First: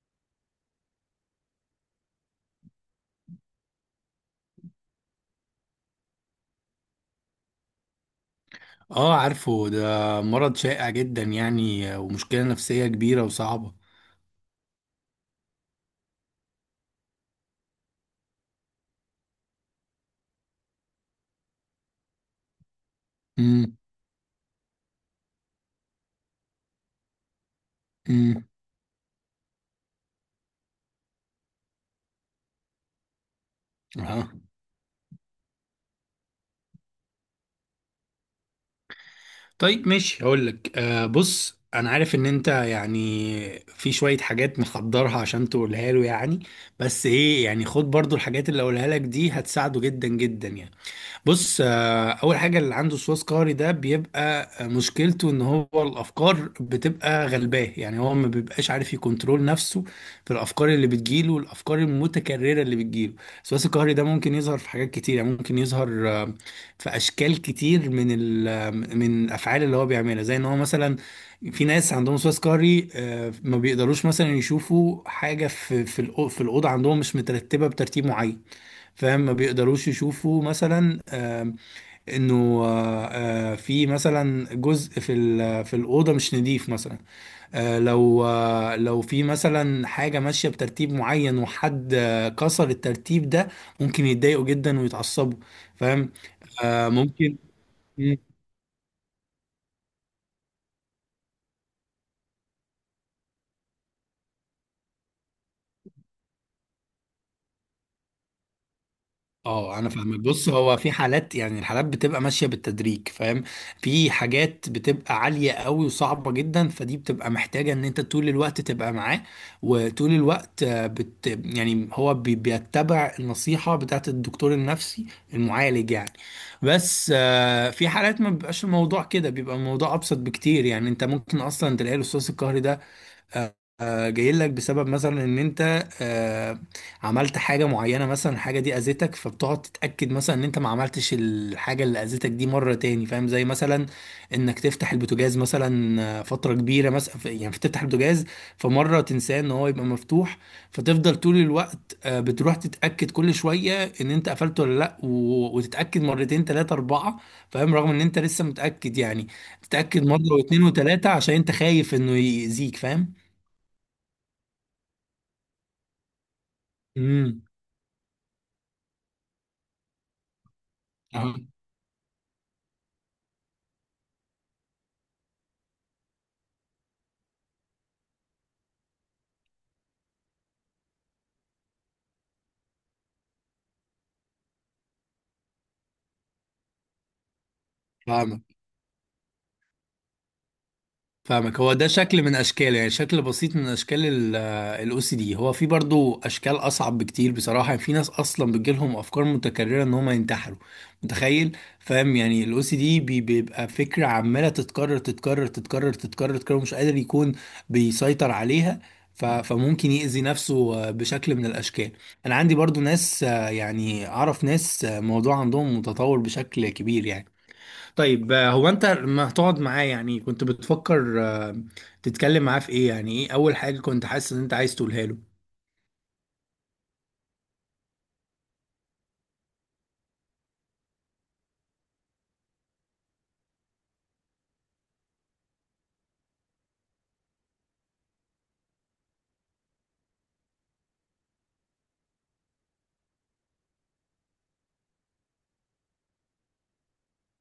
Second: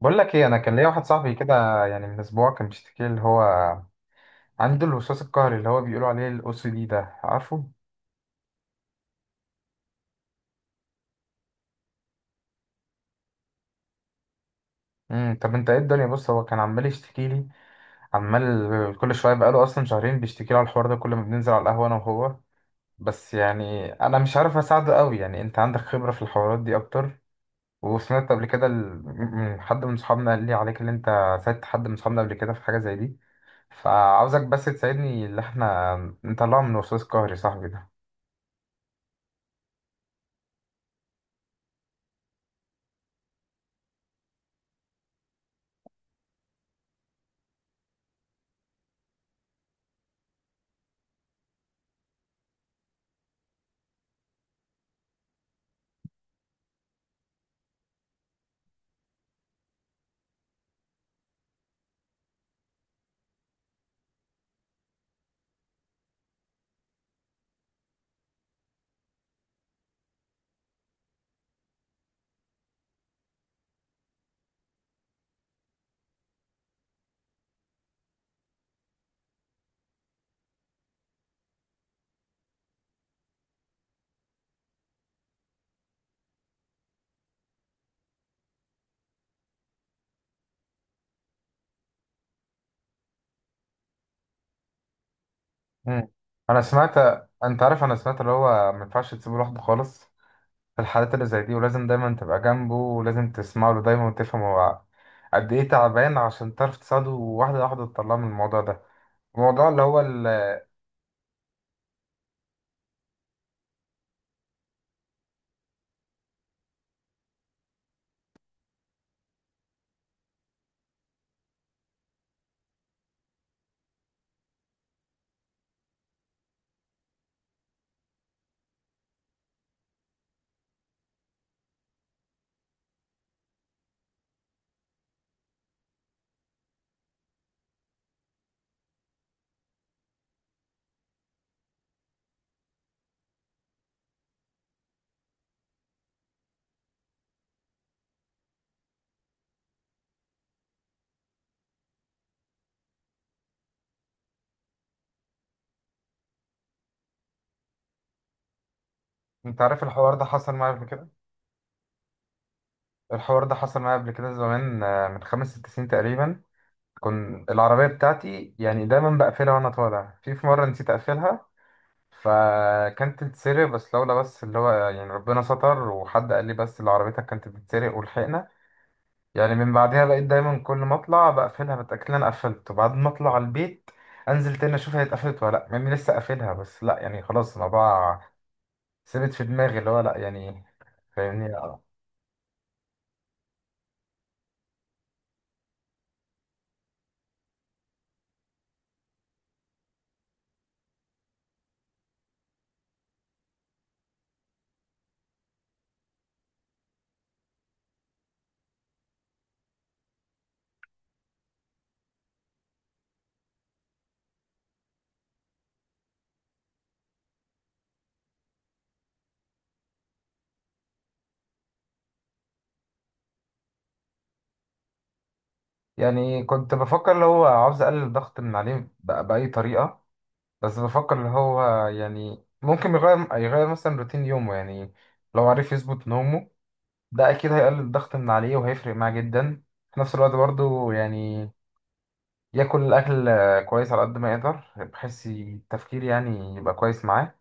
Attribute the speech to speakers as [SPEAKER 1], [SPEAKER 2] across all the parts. [SPEAKER 1] بقول لك ايه، انا كان ليا واحد صاحبي كده، يعني من اسبوع كان بيشتكي لي اللي هو عنده الوسواس القهري، اللي هو بيقولوا عليه الاو سي دي ده، عارفه؟
[SPEAKER 2] اه، عارفه ده. مرض شائع جدا يعني ومشكلة نفسية كبيرة وصعبة.
[SPEAKER 1] طب انت ايه الدنيا؟ بص، هو كان عمال يشتكي لي، عمال كل شويه، بقاله اصلا شهرين بيشتكي لي على الحوار ده كل ما بننزل على القهوه انا وهو. بس
[SPEAKER 2] امم.
[SPEAKER 1] يعني انا مش عارف اساعده قوي، يعني انت عندك خبره في الحوارات دي اكتر. وسمعت
[SPEAKER 2] امم.
[SPEAKER 1] قبل كده من حد من صحابنا قال لي عليك، اللي انت ساعدت حد من صحابنا قبل كده في حاجه زي دي،
[SPEAKER 2] اه.
[SPEAKER 1] فعاوزك بس تساعدني اللي احنا نطلعه من الوسواس القهري صاحبي ده.
[SPEAKER 2] طيب، ماشي، هقول لك. بص، انا عارف ان انت يعني في شوية حاجات محضرها عشان تقولها له يعني. بس ايه، يعني خد برضو الحاجات اللي اقولها لك دي، هتساعده جدا جدا يعني. بص، اول حاجه اللي عنده وسواس قهري ده بيبقى، مشكلته ان هو الافكار بتبقى غلباه، يعني هو ما بيبقاش عارف يكنترول نفسه في الافكار اللي بتجيله والافكار المتكرره اللي بتجيله. الوسواس القهري ده ممكن يظهر في حاجات كتير، يعني ممكن يظهر في اشكال كتير من ال آه، من الافعال اللي هو بيعملها. زي ان هو مثلا في ناس عندهم وسواس قهري ما بيقدروش مثلا يشوفوا حاجه في في الاوضه عندهم مش مترتبه بترتيب معين. فاهم؟ ما بيقدروش يشوفوا مثلا، انه، في مثلا جزء في الاوضه مش نظيف مثلا. لو، لو في مثلا حاجه ماشيه بترتيب معين وحد كسر الترتيب ده، ممكن يتضايقوا جدا ويتعصبوا.
[SPEAKER 1] مم.
[SPEAKER 2] فاهم؟
[SPEAKER 1] انا سمعت.
[SPEAKER 2] ممكن.
[SPEAKER 1] انت عارف، انا سمعت اللي هو ما ينفعش تسيبه لوحده خالص في الحالات اللي زي دي، ولازم دايما تبقى جنبه، ولازم تسمع له دايما، وتفهم هو قد ايه تعبان عشان تعرف تساعده واحده واحده تطلعه من الموضوع ده، الموضوع
[SPEAKER 2] اه،
[SPEAKER 1] اللي
[SPEAKER 2] انا
[SPEAKER 1] هو.
[SPEAKER 2] فاهمك. بص، هو في حالات، يعني الحالات بتبقى ماشيه بالتدريج، فاهم؟ في حاجات بتبقى عاليه قوي وصعبه جدا، فدي بتبقى محتاجه ان انت طول الوقت تبقى معاه، وطول الوقت يعني هو بيتبع النصيحه بتاعت الدكتور النفسي، المعالج يعني. بس في حالات ما بيبقاش الموضوع كده، بيبقى الموضوع ابسط بكتير، يعني انت ممكن اصلا تلاقي الاستاذ القهري ده جاي لك بسبب مثلا ان انت عملت حاجه معينه، مثلا الحاجه دي اذتك، فبتقعد تتاكد مثلا ان انت ما عملتش الحاجه اللي اذتك دي مره تاني. فاهم؟ زي مثلا انك تفتح البوتاجاز مثلا فتره كبيره، مثلا يعني تفتح البوتاجاز، فمره تنساه ان هو يبقى مفتوح، فتفضل طول الوقت بتروح تتاكد كل شويه ان انت قفلته ولا لا، وتتاكد مرتين، ثلاثه، اربعه. فاهم؟ رغم ان انت لسه متاكد يعني،
[SPEAKER 1] انت عارف،
[SPEAKER 2] تتاكد مره واثنين وثلاثه عشان انت خايف انه يأذيك. فاهم؟
[SPEAKER 1] الحوار ده حصل معايا قبل كده زمان، من خمس ست سنين تقريبا.
[SPEAKER 2] امم.
[SPEAKER 1] كنت العربيه بتاعتي يعني دايما بقفلها وانا طالع، في مره نسيت اقفلها، فكانت تتسرق، بس لولا اللي هو يعني ربنا ستر وحد قال لي، بس اللي عربيتك كانت بتتسرق ولحقنا. يعني من بعدها بقيت دايما كل ما اطلع بقفلها بتأكد إن انا قفلت، وبعد ما اطلع البيت انزل تاني اشوف هي اتقفلت ولا لا، يعني لسه قافلها، بس لا يعني خلاص، الموضوع
[SPEAKER 2] فاهمك.
[SPEAKER 1] ثبت في دماغي اللي هو لا، يعني فاهمني.
[SPEAKER 2] فاهمك، هو
[SPEAKER 1] آه.
[SPEAKER 2] ده شكل من اشكال، يعني شكل بسيط من اشكال الاو سي دي. هو في برضو اشكال اصعب بكتير بصراحه، يعني في ناس اصلا بتجيلهم افكار متكرره ان هم ينتحروا. متخيل؟ فاهم، يعني الاو سي دي بيبقى فكره عماله تتكرر، تتكرر، تتكرر، تتكرر، تتكرر، مش قادر يكون بيسيطر عليها. فممكن يأذي نفسه بشكل من الاشكال. انا عندي برضو ناس، يعني اعرف ناس موضوع عندهم متطور بشكل كبير يعني. طيب، هو انت لما هتقعد معاه، يعني كنت بتفكر تتكلم معاه في ايه؟ يعني ايه اول حاجة كنت حاسس ان انت عايز تقولها له؟
[SPEAKER 1] يعني كنت بفكر اللي هو عاوز اقلل الضغط من عليه بأي طريقة. بس بفكر اللي هو يعني ممكن يغير مثلا روتين يومه، يعني لو عرف يظبط نومه ده اكيد هيقلل الضغط من عليه وهيفرق معاه جدا. في نفس الوقت برضه، يعني ياكل الاكل كويس على قد ما يقدر، بحيث التفكير يعني يبقى كويس معاه.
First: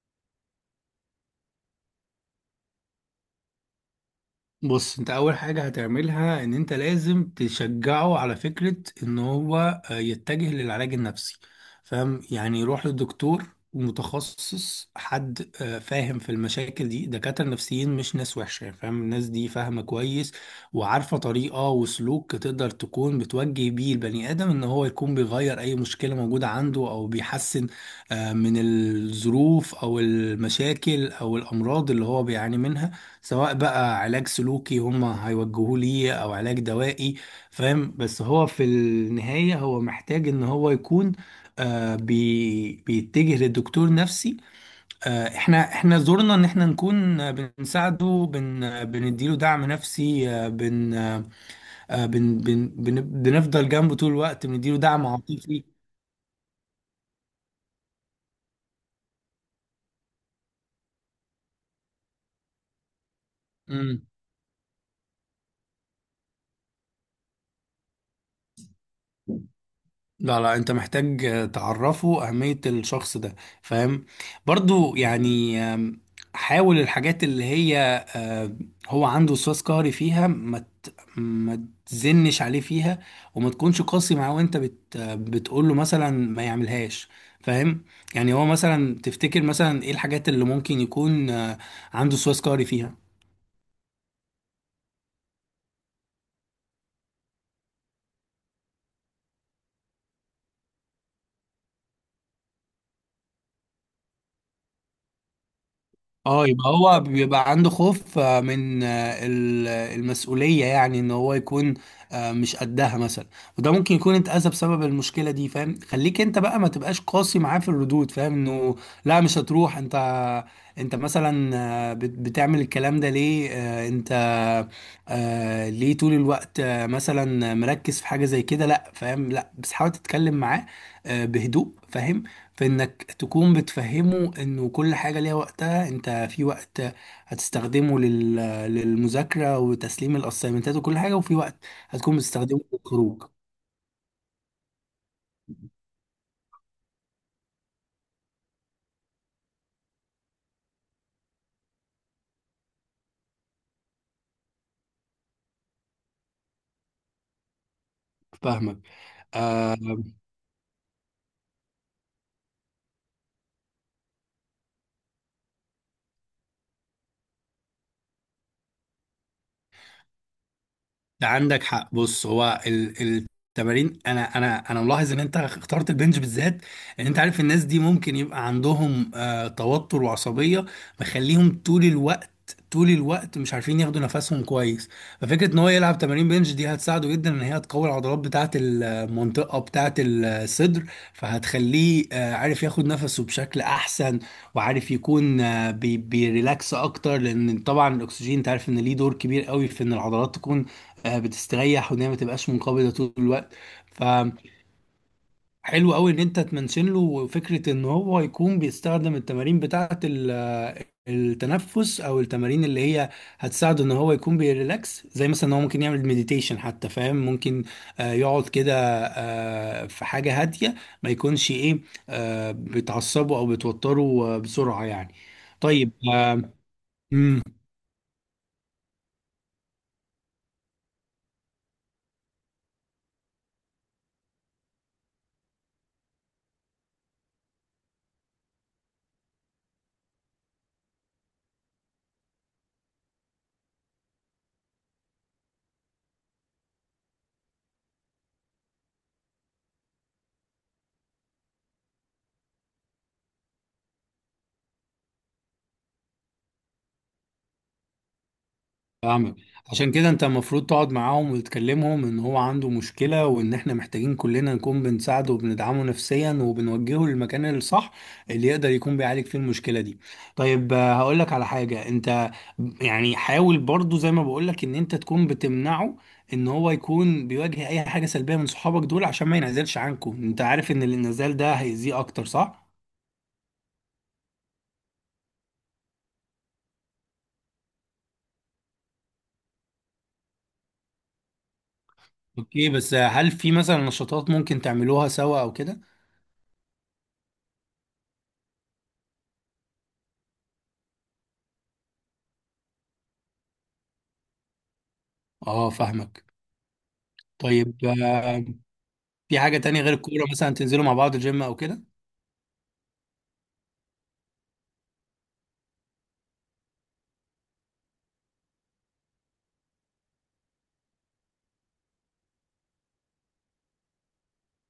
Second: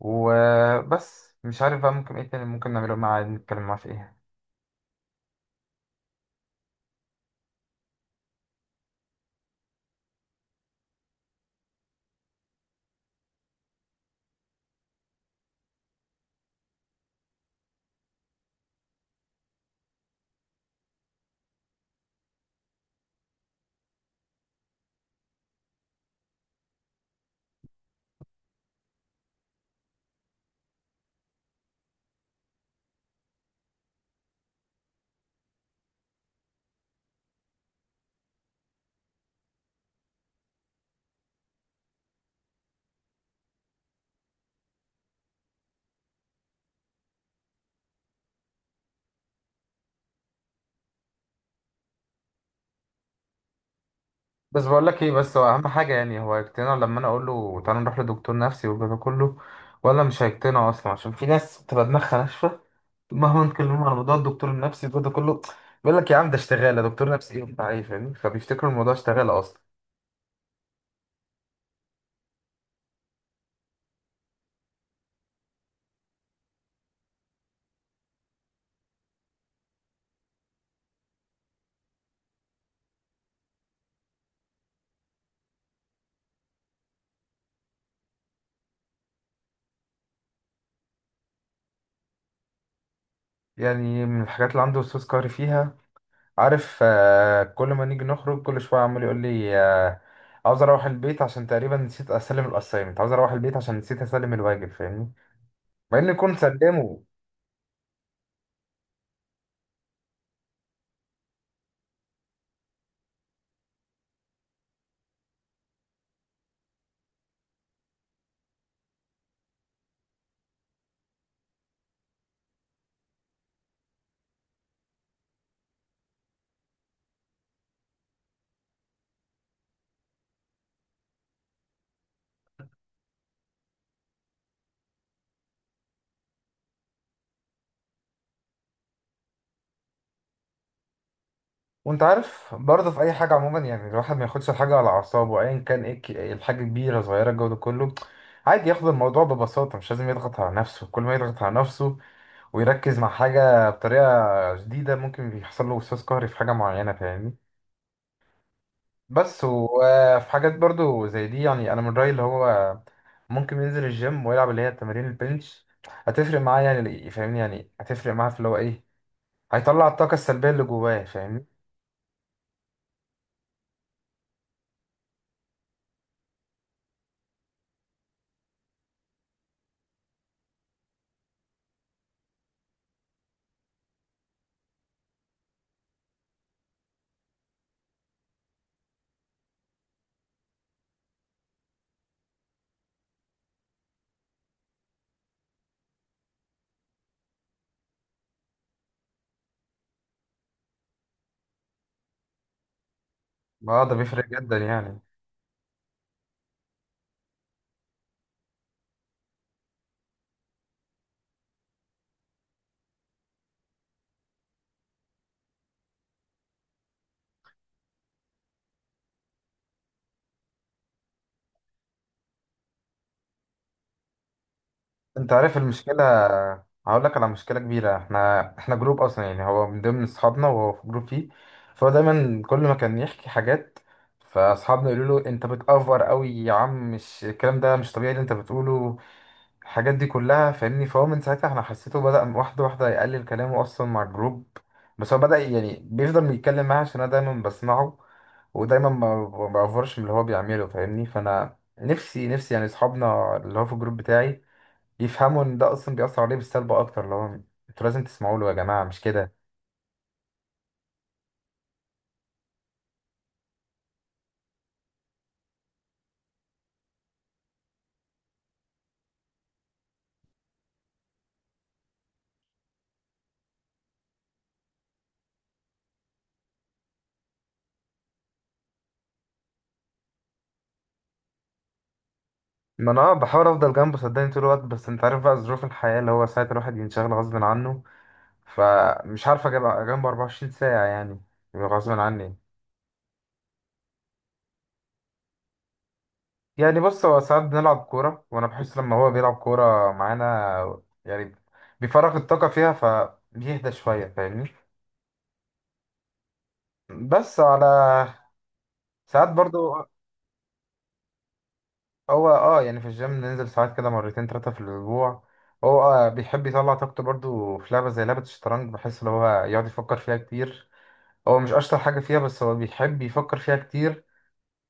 [SPEAKER 1] وبس مش عارف بقى ممكن ايه تاني ممكن نعمله معاه، نتكلم معاه في ايه؟
[SPEAKER 2] بص، انت اول حاجة هتعملها ان انت لازم تشجعه على فكرة ان هو يتجه للعلاج النفسي. فاهم؟ يعني يروح للدكتور، متخصص، حد فاهم في المشاكل دي. دكاترة نفسيين مش ناس وحشة، فاهم؟ الناس دي فاهمة كويس وعارفة طريقة وسلوك تقدر تكون بتوجه بيه البني آدم ان هو يكون بيغير اي مشكلة موجودة عنده، او بيحسن من الظروف او المشاكل او الامراض اللي هو بيعاني منها، سواء بقى علاج سلوكي هم هيوجهوه ليه او علاج دوائي. فاهم؟ بس هو في النهاية هو محتاج ان هو يكون آه بي بيتجه لدكتور نفسي. احنا زورنا ان احنا نكون بنساعده، بن آه، بنديله دعم نفسي، بن بن بن بنفضل جنبه طول الوقت،
[SPEAKER 1] بس
[SPEAKER 2] بنديله
[SPEAKER 1] بقول لك
[SPEAKER 2] دعم
[SPEAKER 1] ايه، بس هو
[SPEAKER 2] عاطفي.
[SPEAKER 1] اهم حاجه، يعني هو هيقتنع لما انا اقول له تعالى نروح لدكتور نفسي والجو ده كله، ولا مش هيقتنع اصلا؟ عشان في ناس بتبقى دماغها ناشفه، مهما نتكلم عن
[SPEAKER 2] مم.
[SPEAKER 1] موضوع الدكتور النفسي والجو ده كله، بيقول لك يا عم، ده اشتغاله دكتور نفسي ايه وبتاع ايه؟ فاهمني، فبيفتكروا الموضوع اشتغاله اصلا.
[SPEAKER 2] لا، لا، انت محتاج تعرفه اهمية الشخص ده. فاهم؟ برضو يعني، حاول الحاجات اللي هي آه، هو عنده وسواس قهري فيها، ما تزنش عليه فيها، وما تكونش قاسي معاه وانت بتقول له مثلا ما يعملهاش. فاهم؟ يعني هو مثلا، تفتكر مثلا ايه الحاجات اللي ممكن يكون عنده وسواس قهري فيها؟
[SPEAKER 1] يعني من الحاجات اللي عنده وسواس قهري فيها، عارف، كل ما نيجي نخرج كل شوية عمال يقول لي، عاوز اروح البيت عشان تقريبا نسيت اسلم الاسايمنت، عاوز اروح البيت عشان نسيت اسلم الواجب، فاهمني، مع انه يكون
[SPEAKER 2] اه، يبقى هو
[SPEAKER 1] سلمه.
[SPEAKER 2] بيبقى عنده خوف من ال- المسؤولية، يعني ان هو يكون مش قدها مثلا. وده ممكن يكون اتأذى بسبب المشكلة دي. فاهم؟ خليك انت بقى ما تبقاش قاسي معاه في الردود. فاهم؟ انه: لا، مش هتروح انت، انت مثلا بتعمل الكلام ده ليه؟ انت ليه طول الوقت مثلا مركز في حاجة زي كده؟ لا، فاهم؟ لا، بس حاول تتكلم معاه بهدوء. فاهم؟ في انك تكون بتفهمه انه كل حاجة ليها وقتها. انت في وقت هتستخدمه لل للمذاكرة وتسليم الاسايمنتات وكل حاجة، وفي وقت
[SPEAKER 1] وانت
[SPEAKER 2] هتكون
[SPEAKER 1] عارف
[SPEAKER 2] بتستخدمه
[SPEAKER 1] برضه، في اي
[SPEAKER 2] للخروج.
[SPEAKER 1] حاجه عموما، يعني الواحد ما ياخدش الحاجه على اعصابه ايا كان، ايه الحاجه كبيره صغيره الجو ده كله، عادي ياخد الموضوع ببساطه، مش لازم يضغط على نفسه، كل ما يضغط على نفسه ويركز مع حاجه بطريقه جديده ممكن بيحصل له وسواس قهري في حاجه معينه، فاهمني.
[SPEAKER 2] فاهمك.
[SPEAKER 1] بس
[SPEAKER 2] آه
[SPEAKER 1] وفي حاجات برضو زي دي، يعني انا من رايي، اللي هو ممكن ينزل الجيم ويلعب اللي هي تمارين البنش، هتفرق معاه يعني، فاهمني، يعني هتفرق معاه في اللي هو ايه، هيطلع الطاقه السلبيه اللي جواه، فاهمني.
[SPEAKER 2] عندك حق. بص، هو التمارين، انا ملاحظ ان انت اخترت البنج بالذات، ان انت عارف الناس دي ممكن يبقى عندهم توتر وعصبيه مخليهم طول الوقت، طول الوقت مش عارفين ياخدوا نفسهم كويس. ففكره ان هو يلعب تمارين بنج دي هتساعده جدا، ان هي تقوي العضلات بتاعه المنطقه بتاعه الصدر، فهتخليه عارف ياخد نفسه بشكل احسن، وعارف يكون بيريلاكس اكتر، لان طبعا الاكسجين انت عارف ان ليه دور كبير قوي في ان العضلات تكون بتستريح، وان هي ما تبقاش منقبضه طول الوقت.
[SPEAKER 1] اه، ده بيفرق
[SPEAKER 2] فحلو
[SPEAKER 1] جدا يعني.
[SPEAKER 2] قوي ان انت تمنشن له فكره ان هو يكون بيستخدم التمارين بتاعه التنفس، او التمارين اللي هي هتساعده ان هو يكون بيريلاكس، زي مثلا ان هو ممكن يعمل مديتيشن حتى. فاهم؟ ممكن يقعد كده في حاجه هاديه، ما يكونش ايه، بتعصبه او بتوتره بسرعه يعني.
[SPEAKER 1] انت عارف
[SPEAKER 2] طيب،
[SPEAKER 1] المشكله، هقول لك على مشكله كبيره، احنا جروب اصلا، يعني هو من ضمن اصحابنا وهو في جروب فيه، فهو دايما كل ما كان يحكي حاجات، فاصحابنا يقولوا له انت بتأفور قوي يا عم، مش الكلام ده مش طبيعي اللي انت بتقوله الحاجات دي كلها، فاهمني، فهو من ساعتها احنا حسيته بدأ واحدة واحدة يقلل كلامه أصلا مع الجروب. بس هو بدأ يعني بيفضل يتكلم معايا عشان أنا دايما بسمعه، ودايما ما بعفرش من اللي هو بيعمله، فاهمني، فأنا نفسي نفسي، يعني أصحابنا اللي هو في الجروب بتاعي يفهموا إن ده أصلا بيأثر عليه بالسلب أكتر، اللي هو أنتوا لازم تسمعوا له يا جماعة، مش كده؟
[SPEAKER 2] فاهمك. عشان كده انت المفروض تقعد معاهم وتكلمهم ان هو عنده مشكلة، وان احنا محتاجين كلنا نكون بنساعده وبندعمه نفسيا، وبنوجهه للمكان الصح اللي يقدر يكون بيعالج فيه المشكلة دي. طيب، هقول لك على حاجة انت. يعني حاول برضو زي ما بقول لك ان انت تكون بتمنعه ان هو يكون بيواجه اي حاجة سلبية من صحابك دول، عشان ما ينعزلش عنكم. انت عارف ان الانعزال ده هيأذيه اكتر، صح؟
[SPEAKER 1] ما أنا بحاول أفضل جنبه صدقني طول الوقت، بس أنت عارف بقى ظروف الحياة، اللي هو ساعة الواحد ينشغل غصب عنه، فمش عارف أجيب جنبه 24 ساعة يعني، غصب عني.
[SPEAKER 2] اوكي، بس هل في مثلا نشاطات ممكن تعملوها سوا او كده؟
[SPEAKER 1] يعني بص، هو ساعات بنلعب كورة وأنا بحس لما هو بيلعب كورة معانا، يعني بيفرغ الطاقة فيها فبيهدى شوية، فاهمني،
[SPEAKER 2] اه، فاهمك.
[SPEAKER 1] بس على
[SPEAKER 2] طيب،
[SPEAKER 1] ساعات
[SPEAKER 2] في حاجة
[SPEAKER 1] برضو.
[SPEAKER 2] تانية غير الكورة؟ مثلا تنزلوا مع بعض الجيم أو كده؟
[SPEAKER 1] هو اه، يعني في الجيم ننزل ساعات كده مرتين تلاتة في الأسبوع. هو بيحب يطلع طاقته برضو في لعبة زي لعبة الشطرنج، بحس إن هو يقعد يفكر فيها كتير. هو مش أشطر حاجة فيها، بس هو بيحب يفكر فيها كتير،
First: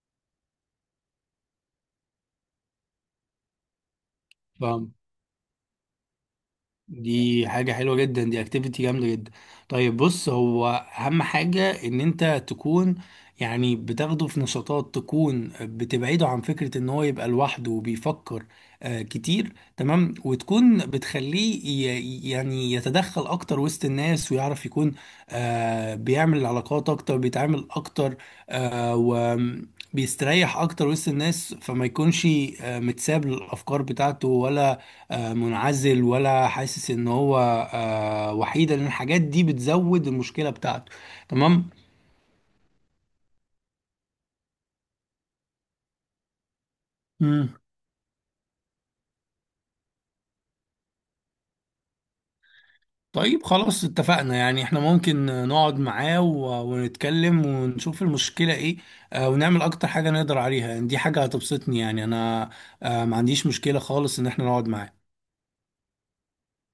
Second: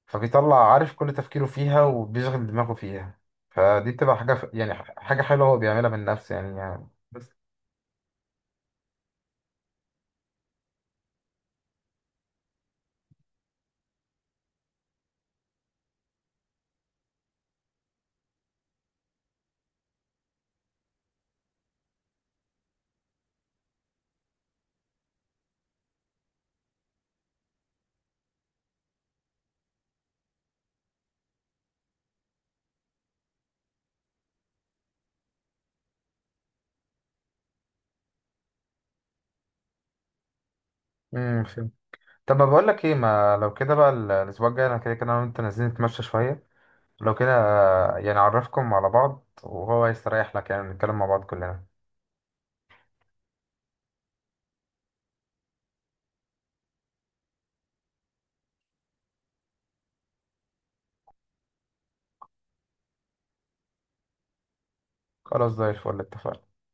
[SPEAKER 1] فبيطلع عارف كل تفكيره فيها وبيشغل دماغه فيها، فدي بتبقى حاجة،
[SPEAKER 2] ف-
[SPEAKER 1] حاجة حلوة هو بيعملها من نفسه يعني. بس.
[SPEAKER 2] دي حاجة حلوة جدا، دي اكتيفيتي جامدة جدا. طيب بص، هو أهم حاجة إن أنت تكون، يعني، بتاخده في نشاطات تكون بتبعده عن فكرة إن هو يبقى لوحده وبيفكر كتير. تمام؟ وتكون بتخليه يعني يتدخل أكتر وسط الناس، ويعرف يكون بيعمل علاقات أكتر، بيتعامل أكتر وبيستريح أكتر وسط الناس، فما يكونش متساب للأفكار بتاعته، ولا منعزل، ولا حاسس ان هو وحيد، لان الحاجات دي بتزود المشكله بتاعته. تمام.
[SPEAKER 1] فهمت. طب ما بقول لك ايه، ما لو كده بقى، الاسبوع الجاي انا كده كده انا وانت نازلين نتمشى شوية، لو كده،
[SPEAKER 2] مم.
[SPEAKER 1] يعني اعرفكم على بعض وهو هيستريح لك، يعني نتكلم مع بعض كلنا.
[SPEAKER 2] طيب، خلاص، اتفقنا، يعني احنا ممكن نقعد معاه ونتكلم ونشوف المشكله ايه، ونعمل اكتر حاجه نقدر عليها. يعني دي حاجه هتبسطني يعني، انا ما عنديش مشكله خالص ان احنا نقعد معاه.
[SPEAKER 1] خلاص، زي الفل، اتفقنا.